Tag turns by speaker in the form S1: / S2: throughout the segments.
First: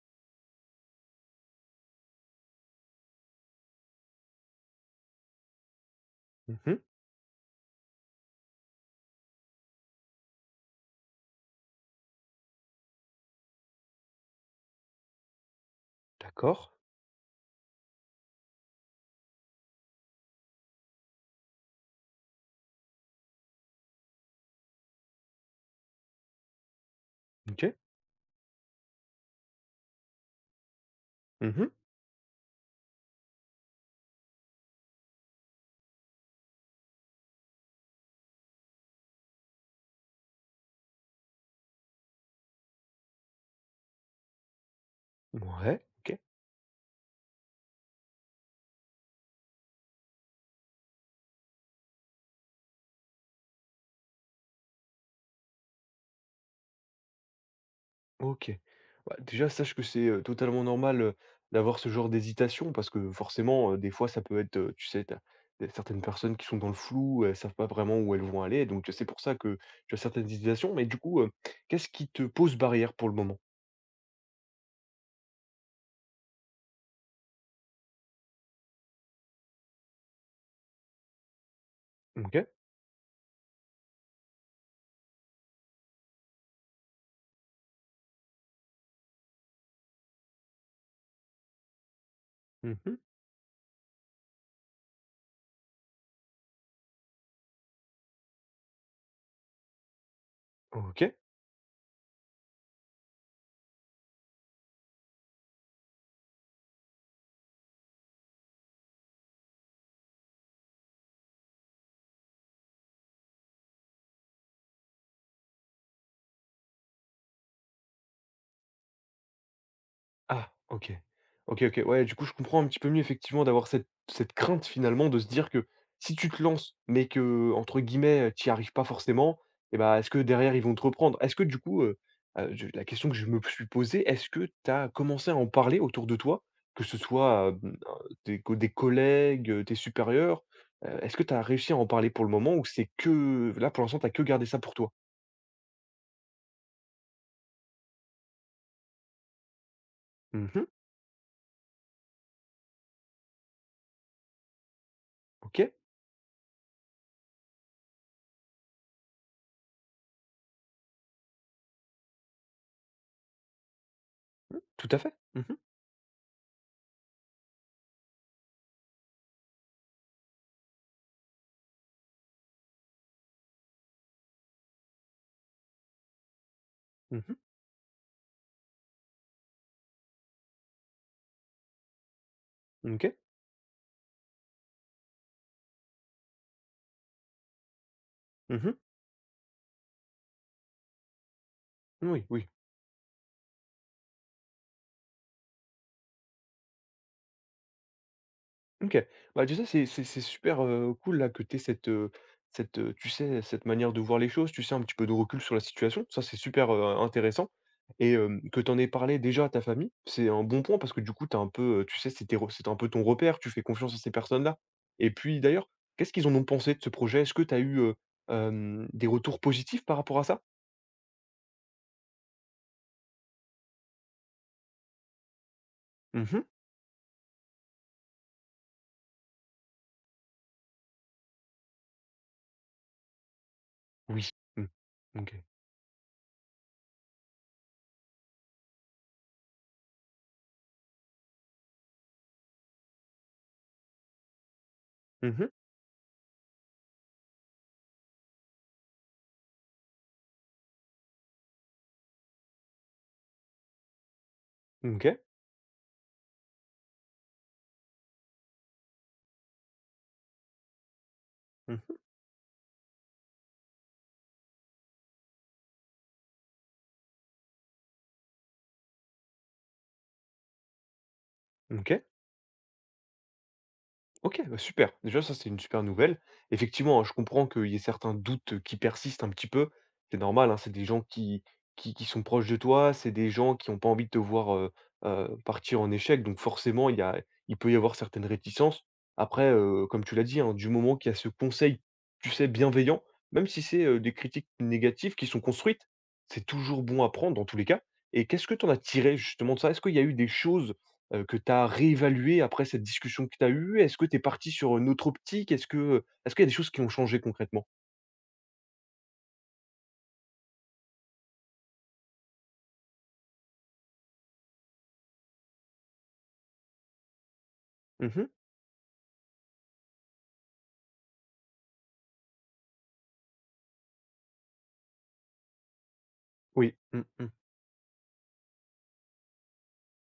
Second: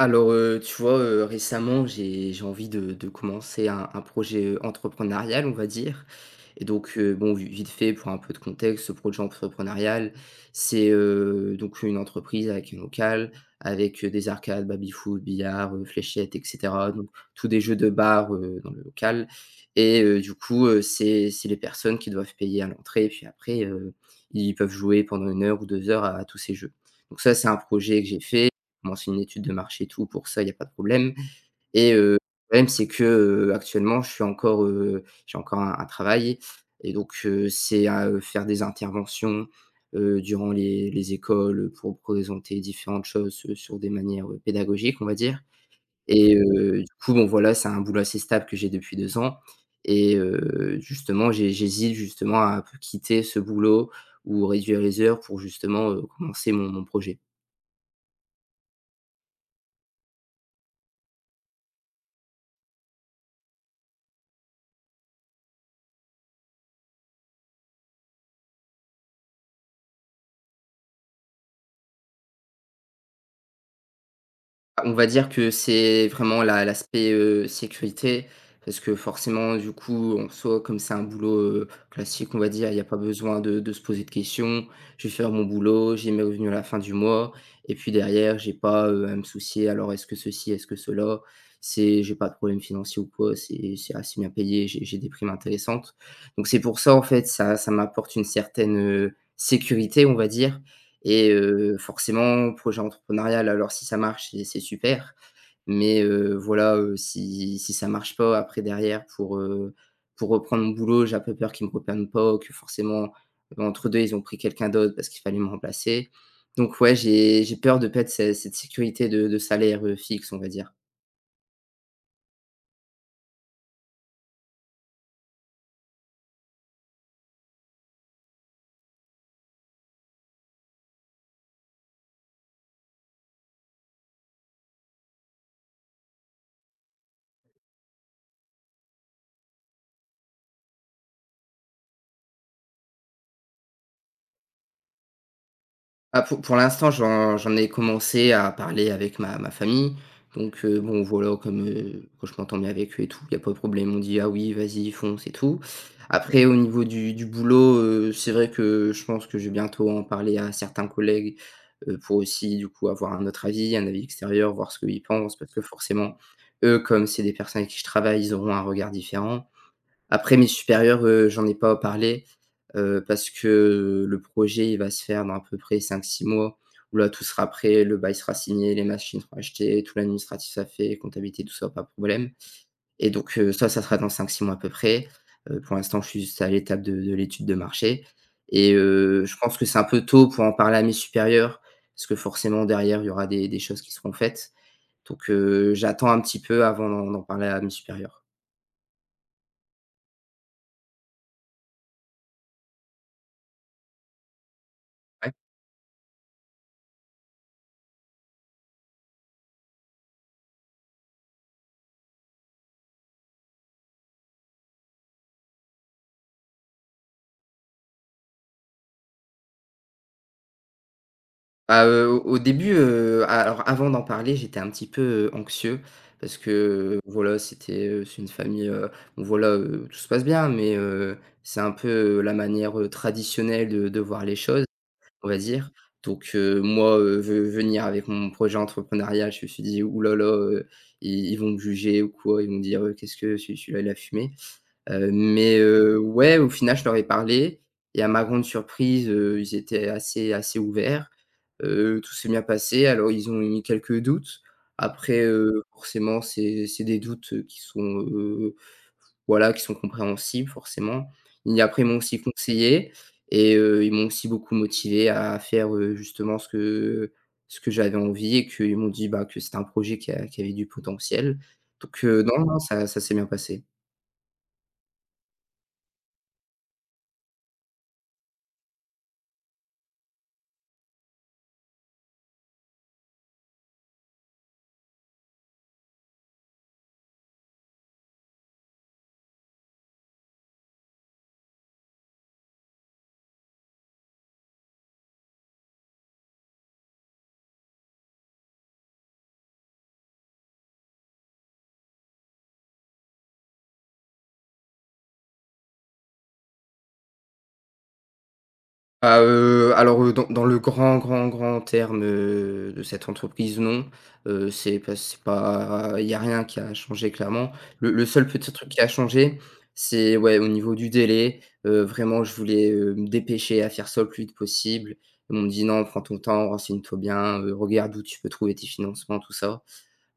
S1: Alors, tu vois, récemment, j'ai envie de commencer un projet entrepreneurial, on va dire. Et
S2: Mmh.
S1: donc, bon, vi vite fait pour un peu de contexte, ce projet entrepreneurial, c'est, donc une entreprise avec un local, avec, des arcades, baby-foot, billard, fléchettes, et
S2: D'accord.
S1: cetera. Donc tous des jeux de bar, dans le local, et du coup, c'est les personnes qui doivent payer à l'entrée, puis après, ils peuvent jouer pendant une heure ou 2 heures à tous ces jeux. Donc ça, c'est un
S2: OK.
S1: projet que j'ai fait, commencé une étude de marché et tout pour ça, il n'y a pas de problème,
S2: Mmh.
S1: et le problème, c'est que, actuellement, je suis encore, j'ai encore un travail, et donc, c'est à, faire des interventions, durant les écoles, pour présenter différentes choses, sur des manières, pédagogiques, on va dire.
S2: Ouais. OK.
S1: Et du coup, bon, voilà, c'est un boulot assez stable que j'ai depuis 2 ans, et justement, j'hésite justement à quitter ce boulot ou réduire les heures pour justement, commencer mon projet.
S2: OK. Bah, déjà sache que c'est, totalement normal, d'avoir ce genre d'hésitation parce que forcément, des fois ça peut être, tu sais, tu y a certaines personnes qui sont dans le flou, elles savent pas vraiment où elles vont aller, donc c'est pour ça que tu as certaines hésitations. Mais du coup, qu'est-ce qui te pose barrière pour le moment?
S1: On va dire que c'est vraiment la l'aspect, sécurité, parce que forcément, du coup, en soi, comme c'est un boulot, classique, on
S2: OK.
S1: va dire, il y a pas besoin de se poser de questions. Je vais faire mon boulot, j'ai mes revenus à la fin du mois, et puis derrière j'ai pas, à me soucier, alors est-ce que ceci, est-ce que cela? C'est J'ai pas de problème
S2: Mmh.
S1: financier ou quoi, c'est assez bien payé, j'ai des primes intéressantes. Donc c'est pour ça en fait, ça m'apporte une certaine, sécurité, on va dire.
S2: OK.
S1: Et forcément, projet entrepreneurial, alors si ça marche, c'est super. Mais voilà, si ça marche pas, après, derrière, pour reprendre mon boulot, j'ai un peu peur qu'ils me reprennent pas, que forcément, entre 2, ils ont pris quelqu'un d'autre parce qu'il fallait me remplacer. Donc ouais, j'ai peur de perdre ce cette sécurité de salaire, fixe, on va
S2: Ah!
S1: dire.
S2: OK. OK, OK. Ouais, du coup, je comprends un petit peu mieux effectivement d'avoir cette crainte finalement de se dire que si tu te lances, mais que entre guillemets, tu n'y arrives pas forcément et ben est-ce que derrière ils vont te reprendre? Est-ce que du coup, je la question que je me suis posée, est-ce que tu as commencé à en parler autour de toi? Que ce soit, des collègues, tes supérieurs? Est-ce que tu as réussi à en parler pour le moment ou c'est que là, pour l'instant, tu que gardé ça pour toi?
S1: Ah, pour l'instant, j'en ai commencé à parler avec ma famille, donc
S2: Mmh.
S1: bon, voilà, que je m'entends bien avec eux et tout, il y a pas de problème. On dit: «Ah oui, vas-y, fonce» et tout.
S2: OK.
S1: Après, au niveau du boulot, c'est vrai que je pense que je vais bientôt en parler à certains collègues, pour aussi, du coup, avoir un autre avis, un avis extérieur, voir ce
S2: Tout à
S1: qu'ils
S2: fait.
S1: pensent.
S2: Mmh
S1: Parce
S2: mh.
S1: que forcément, eux, comme c'est des personnes avec qui je travaille, ils auront un regard différent. Après mes supérieurs, j'en ai pas parlé, parce que le projet, il va se faire dans à peu près cinq six mois, où là
S2: Mmh.
S1: tout sera prêt, le bail sera signé, les machines seront achetées, tout l'administratif sera fait, comptabilité, tout ça, pas de problème, et
S2: OK.
S1: donc ça, ça sera dans cinq six mois à peu près. Pour l'instant, je suis juste à l'étape de l'étude de marché, et
S2: Mmh.
S1: je pense que c'est un peu tôt pour en parler à mes supérieurs, parce que
S2: Oui, oui.
S1: forcément derrière, il y aura des choses qui seront faites, donc j'attends un petit peu avant d'en parler à mes supérieurs.
S2: OK. Bah, déjà, c'est super, cool là que tu aies tu sais, cette manière de voir les choses, tu sais, un petit peu de recul sur la situation. Ça, c'est super, intéressant et que tu en aies parlé déjà à ta famille, c'est un bon point parce que du coup, tu un peu, tu sais, c'était un peu ton repère, tu fais confiance à ces personnes-là et puis d'ailleurs, qu'est-ce qu'ils en ont pensé de ce projet? Est-ce que tu as eu, des retours positifs par rapport à ça?
S1: Ah, au début, a alors avant d'en parler, j'étais un petit peu, anxieux, parce
S2: Mmh.
S1: que, voilà, c'est une famille, bon, voilà, tout se passe bien, mais c'est un peu, la manière, traditionnelle de voir
S2: Oui.
S1: les choses,
S2: Mmh.
S1: on va
S2: OK.
S1: dire. Donc moi, ve venir avec mon projet entrepreneurial, je me suis dit: «Ouh là là, ils vont me juger ou quoi, ils vont me dire: Qu'est-ce que ce celui-là, il a fumé"». Heu,
S2: Mmh.
S1: mais ouais, au final, je leur ai parlé, et à ma grande surprise, ils étaient assez ouverts. Tout s'est bien passé. Alors ils ont eu quelques doutes.
S2: OK.
S1: Après, forcément, c'est des doutes, qui sont, heu, voilà, qui sont compréhensibles forcément. Et après,
S2: Mmh.
S1: ils m'ont aussi conseillé, et ils m'ont aussi beaucoup motivé à faire, justement ce que j'avais envie, et qu'ils m'ont dit, bah, que c'était un projet qui avait du potentiel.
S2: OK.
S1: Donc non, non, ça s'est bien passé.
S2: OK, bah, super. Déjà ça, c'est une super nouvelle. Effectivement, hein, je comprends qu'il y ait certains doutes, qui persistent un petit peu. C'est normal, hein, c'est des gens qui sont proches de toi, c'est des gens qui ont pas envie de te voir, partir en échec, donc forcément, il peut y avoir certaines réticences. Après, comme tu l'as dit, hein, du moment qu'il y a ce conseil, tu sais, bienveillant, même si c'est, des critiques négatives qui sont construites, c'est toujours bon à prendre dans tous les cas et qu'est-ce que tu en as tiré justement de ça? Est-ce qu'il y a eu des choses que tu as réévalué après cette discussion que tu as eue? Est-ce que tu es parti sur une autre optique? Est-ce qu'il y a des choses qui ont changé concrètement?
S1: Ah, alors, dans le grand, grand, grand terme, de cette entreprise, non, c'est pas il y a rien qui a changé clairement. Le seul
S2: Mmh.
S1: petit truc qui a changé, c'est, ouais, au niveau du délai, vraiment je voulais, me dépêcher à faire ça le plus vite possible. Ils m'ont dit: «Non, prends ton temps,
S2: Oui.
S1: renseigne-toi
S2: Mmh mh.
S1: bien, regarde où tu peux trouver tes financements, tout ça».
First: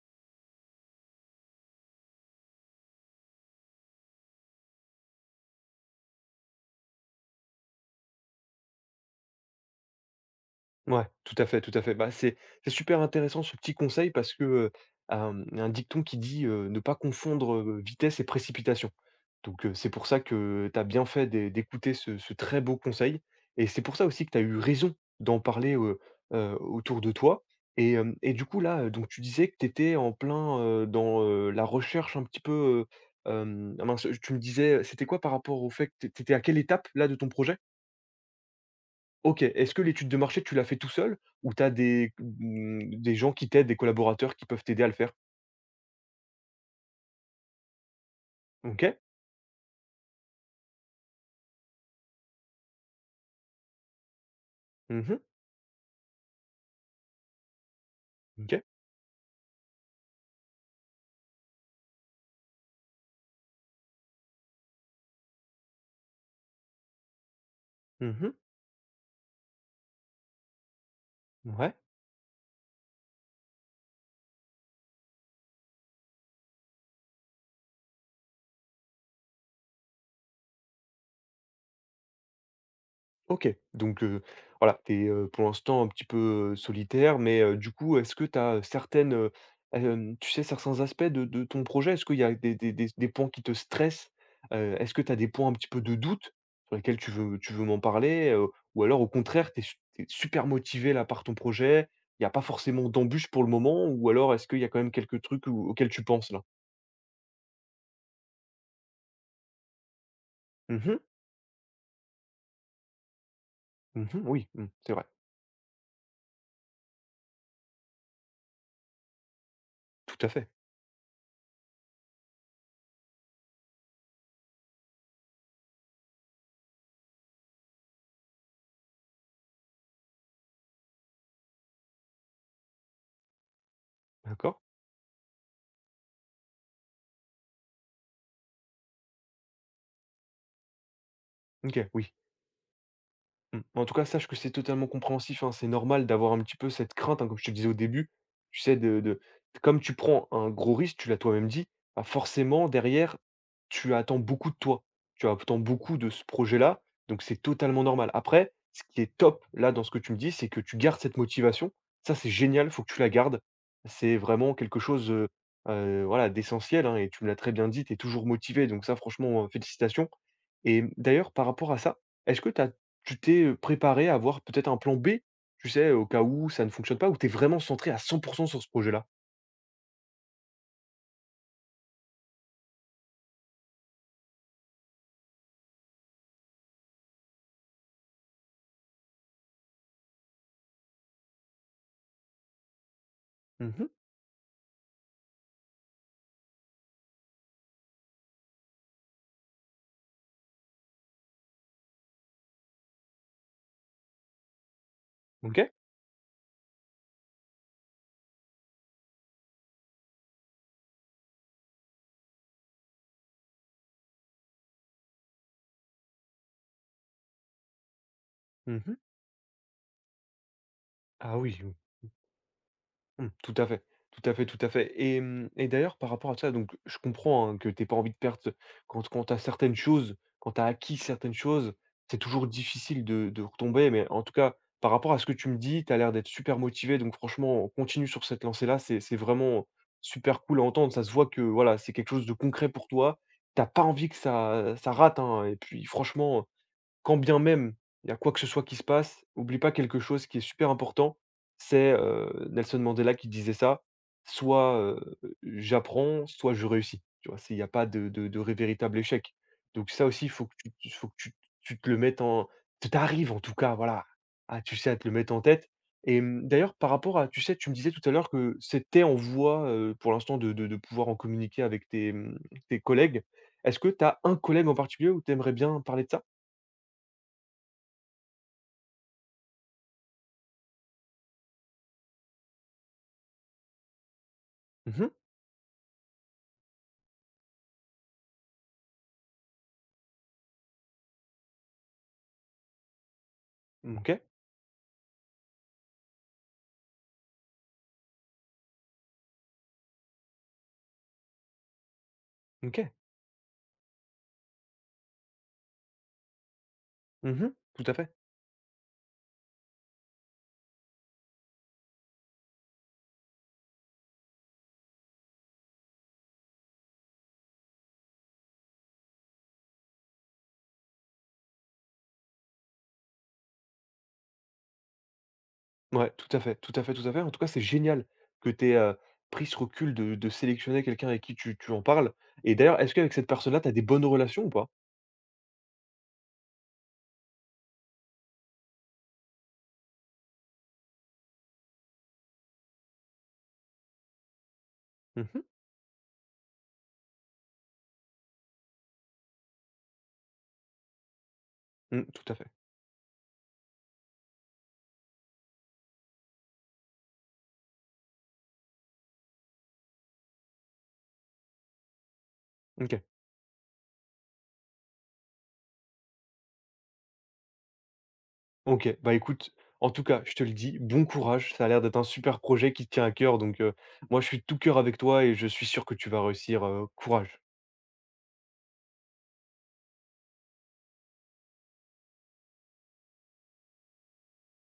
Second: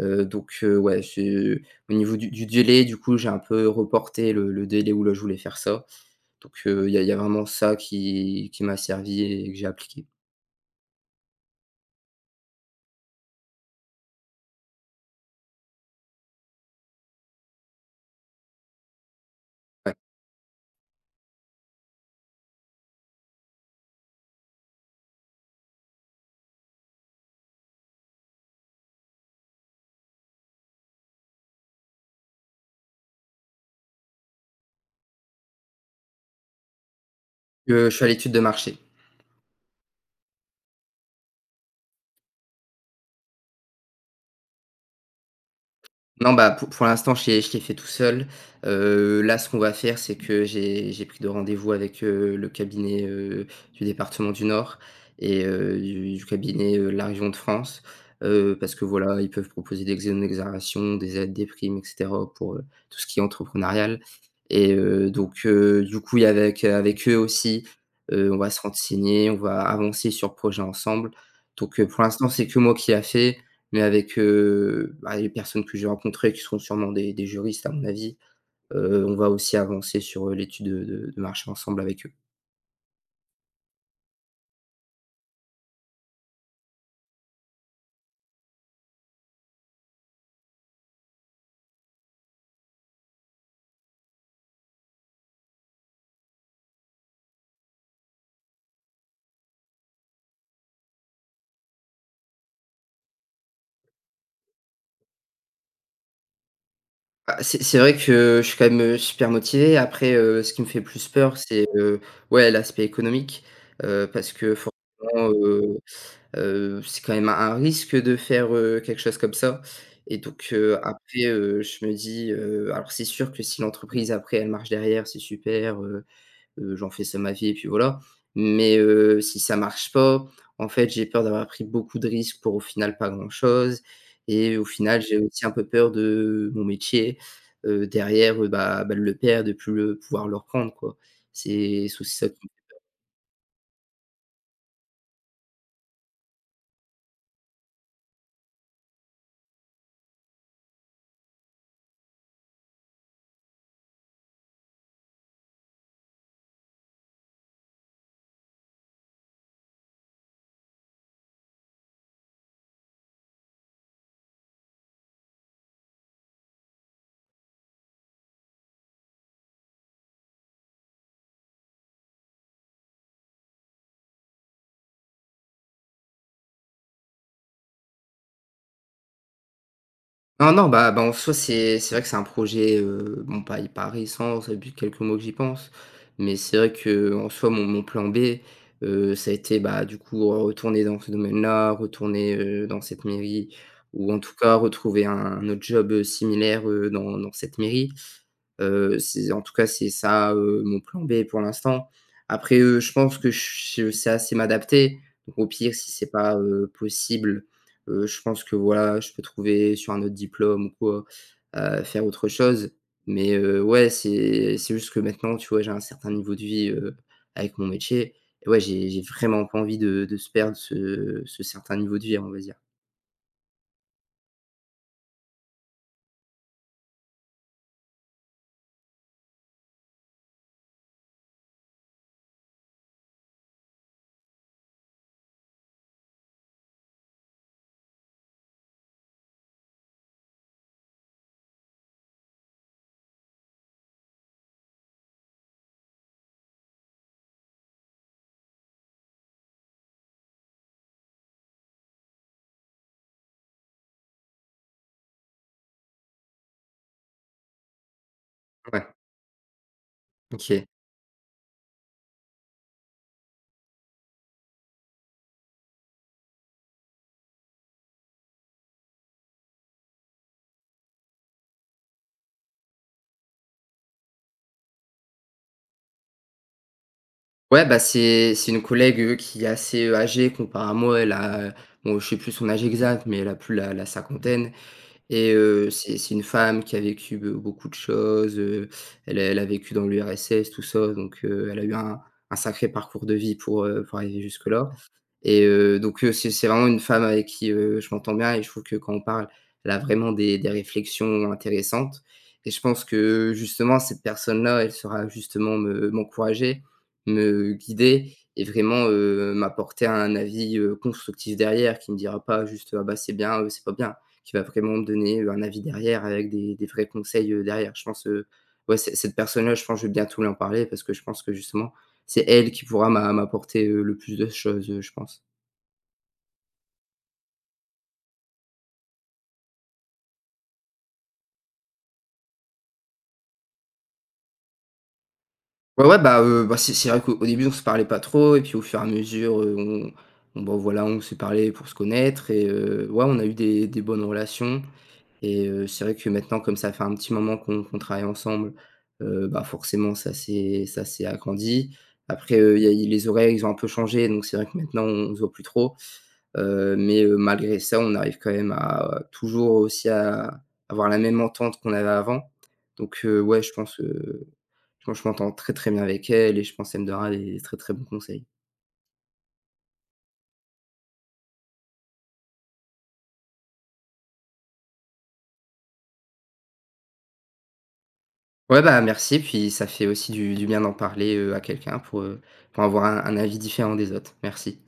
S1: Donc ouais, j'ai au niveau du délai, du coup, j'ai un peu reporté le délai où là je voulais faire ça. Donc il y a y a vraiment ça qui m'a servi et que j'ai appliqué.
S2: Ouais, tout à fait, tout à fait. Bah, c'est super intéressant ce petit conseil parce que, un dicton qui dit: «Ne pas confondre, vitesse et précipitation». Donc, c'est
S1: Ouais.
S2: pour ça que tu as bien fait d'écouter ce très beau conseil et c'est pour ça aussi que tu as eu raison d'en parler, autour de toi et hem et du coup là, donc tu disais que tu étais en plein, dans, la recherche un petit peu, ah mince, tu me disais, c'était quoi par rapport au fait que tu étais à quelle étape là de ton projet?
S1: Je suis à l'étude de marché.
S2: OK. Est-ce que l'étude de marché, tu l'as fait tout seul ou tu as des gens qui t'aident, des collaborateurs qui peuvent t'aider à le faire?
S1: Non, bah, pour l'instant, je l'ai fait tout seul.
S2: OK.
S1: Là, ce qu'on va faire, c'est que j'ai pris de rendez-vous avec, le cabinet, du département du Nord,
S2: Mmh.
S1: et du cabinet, de la région de France. Heu,
S2: OK.
S1: parce que, voilà, ils peuvent proposer des exonérations, des aides, des primes, et cetera, pour, tout ce qui est entrepreneurial, et donc du coup, il avec avec eux aussi,
S2: Mmh.
S1: on va se renseigner, on va avancer sur le projet ensemble.
S2: Ouais.
S1: Donc pour l'instant, c'est que moi qui l'a fait. Mais avec, bah, les personnes que j'ai rencontrées, qui seront sûrement des juristes à mon avis, on va aussi avancer sur, l'étude de marché ensemble avec eux.
S2: OK, donc voilà, tu es, pour l'instant un petit peu, solitaire, mais du coup, est-ce que tu as, certaines, tu sais, certains aspects de ton projet? Est-ce qu'il y a des points qui te stressent? Est-ce que tu as des points un petit peu de doute sur lesquels tu veux m'en parler? Ou alors au contraire, tu es super motivé là par ton projet, il y a pas forcément d'embûches pour le moment? Ou alors est-ce qu'il y a quand même quelques trucs au auxquels tu penses là?
S1: Bah, c'est vrai que je suis quand même, super motivé. Après, ce qui me fait
S2: Mmh mh.
S1: plus peur, c'est, ouais, l'aspect économique,
S2: Mmh.
S1: parce
S2: Oui,
S1: que forcément,
S2: c'est vrai.
S1: c'est quand même un risque de faire, quelque chose comme ça, et
S2: Tout à fait.
S1: donc après, je me dis, alors c'est sûr que si l'entreprise, après, elle marche derrière, c'est super, j'en fais ça ma vie et puis voilà. Mais si ça marche pas, en fait, j'ai peur d'avoir pris beaucoup de risques pour au final pas grand-chose,
S2: D'accord.
S1: et au final, j'ai aussi un peu peur de mon métier, derrière, bah, de le perdre, de plus le pouvoir le reprendre, quoi.
S2: OK,
S1: C'est
S2: oui.
S1: aussi ça.
S2: Mmh. En tout cas, sache que c'est totalement compréhensif, hein. C'est normal d'avoir un petit peu cette crainte, hein, comme je te disais au début. Tu sais, de comme tu prends un gros risque, tu l'as toi-même dit, bah, forcément derrière, tu attends beaucoup de toi. Tu attends beaucoup de ce projet-là, donc c'est totalement normal. Après, ce qui est top là dans ce que tu me dis, c'est que tu gardes cette motivation. Ça, c'est génial. Il faut que tu la gardes. C'est vraiment quelque chose, voilà, d'essentiel, hein et tu me l'as très bien dit, tu es toujours motivé. Donc ça franchement, félicitations et d'ailleurs par rapport à ça, est-ce que tu t'es, préparé à avoir peut-être un plan B, tu sais, au cas où ça ne fonctionne pas, où tu es vraiment centré à 100% sur ce projet-là?
S1: Non, non, bah, en soi, c'est vrai que c'est un projet, bon, pas hyper récent, ça fait depuis quelques mois que j'y pense, mais c'est vrai qu'en soi, mon plan B, ça a été, bah, du coup, retourner dans ce domaine-là, retourner, dans cette mairie,
S2: Mmh.
S1: ou en tout cas retrouver un autre job, similaire, dans cette mairie. C'est en tout cas, c'est ça, mon plan B pour l'instant. Après, je pense que je sais assez m'adapter. Donc au
S2: OK?
S1: pire, si c'est pas, possible, je pense que voilà, je peux trouver sur un autre diplôme ou quoi, faire autre chose. Mais, ouais, c'est juste que maintenant, tu vois, j'ai un certain niveau de vie, avec mon métier, et ouais, j'ai
S2: Mmh.
S1: j'ai vraiment pas envie de se perdre ce
S2: Ah,
S1: ce
S2: oui.
S1: certain niveau de vie, on va dire.
S2: Mmh, tout à fait, tout à fait, tout à fait et d'ailleurs par rapport à ça donc je comprends, hein, que tu pas envie de perdre ce- quand tu as certaines choses, quand tu as acquis certaines choses, c'est toujours difficile de retomber mais en tout cas, par rapport à ce que tu me dis, tu as l'air d'être super motivé donc franchement on continue sur cette lancée-là, c'est vraiment super cool à entendre. Ça se voit que voilà, c'est quelque chose de concret pour toi. T'as pas envie que ça rate, hein et puis franchement, quand bien même il y a quoi que ce soit qui se passe, oublie pas quelque chose qui est super important. C'est, Nelson Mandela qui disait ça: «Soit, j'apprends, soit je réussis». Tu vois? C'est il y a pas de de ré
S1: Ouais,
S2: véritable échec. Donc ça aussi,
S1: OK.
S2: il faut que tu te le mettes en tu arrives en tout cas, voilà, Ah tu sais, à te le mettre en tête et d'ailleurs par rapport à tu sais, tu me disais tout à l'heure que c'était en voie, pour l'instant de pouvoir en communiquer avec tes collègues. Est-ce que tu as un collègue en particulier où tu aimerais bien parler de ça?
S1: Ouais, bah, c'est une collègue, qui est assez, âgée comparé à moi. Elle a, bon, je sais plus son âge exact, mais elle a plus la cinquantaine.
S2: Mmh.
S1: Et c'est une femme qui a vécu be beaucoup de choses, elle a vécu dans l'URSS, tout ça, donc elle a eu un sacré parcours de vie pour
S2: OK,
S1: arriver jusque-là, et donc c'est vraiment une femme avec qui, je m'entends bien et je trouve que quand on parle, elle a vraiment des réflexions intéressantes, et je pense
S2: OK.
S1: que justement cette personne-là, elle saura justement me m'encourager,
S2: Mmh.
S1: me
S2: Tout à fait.
S1: guider et vraiment, m'apporter un avis, constructif derrière, qui me dira pas juste: «Ah bah, c'est bien, c'est pas bien», qui va vraiment me donner, un avis derrière avec des vrais conseils, derrière. Je pense, ouais, c cette personne-là, je pense que je vais bientôt lui en parler parce que je pense que justement, c'est elle qui pourra m'apporter, le plus de choses, je pense.
S2: Ouais, tout à fait, tout à fait, tout à fait. En tout cas, c'est génial que tu aies, pris ce recul de sélectionner quelqu'un avec qui tu en parles et d'ailleurs, est-ce qu'avec cette personne-là, tu as des bonnes relations ou pas?
S1: Ouais, ouais, bah, bah, c'est vrai qu'au au début, on se parlait pas trop et puis au fur et à mesure, on bah, voilà, on s'est parlé pour se connaître, et ouais, on a eu des bonnes relations.
S2: Mmh mh.
S1: Et c'est vrai que maintenant, comme ça fait un petit moment qu'on travaille ensemble, bah, forcément ça s'est agrandi.
S2: Mmh, tout à
S1: Après,
S2: fait.
S1: il y a les horaires, ils ont un peu changé, donc c'est vrai que maintenant on ne se voit plus trop, mais malgré ça, on arrive quand même à toujours aussi à avoir la même entente qu'on avait avant. Donc
S2: OK.
S1: ouais, je pense que je m'entends très, très bien avec elle et je pense elle me donnera des très, très bons conseils.
S2: OK. Bah, écoute, en tout cas, je te le dis, bon courage. Ça a l'air d'être un super projet qui te tient à cœur donc moi, je suis de tout cœur avec toi et je suis sûr que tu vas réussir, courage.
S1: Ouais, bah, merci, puis ça fait aussi du bien d'en parler, à quelqu'un pour avoir un avis différent des autres. Merci.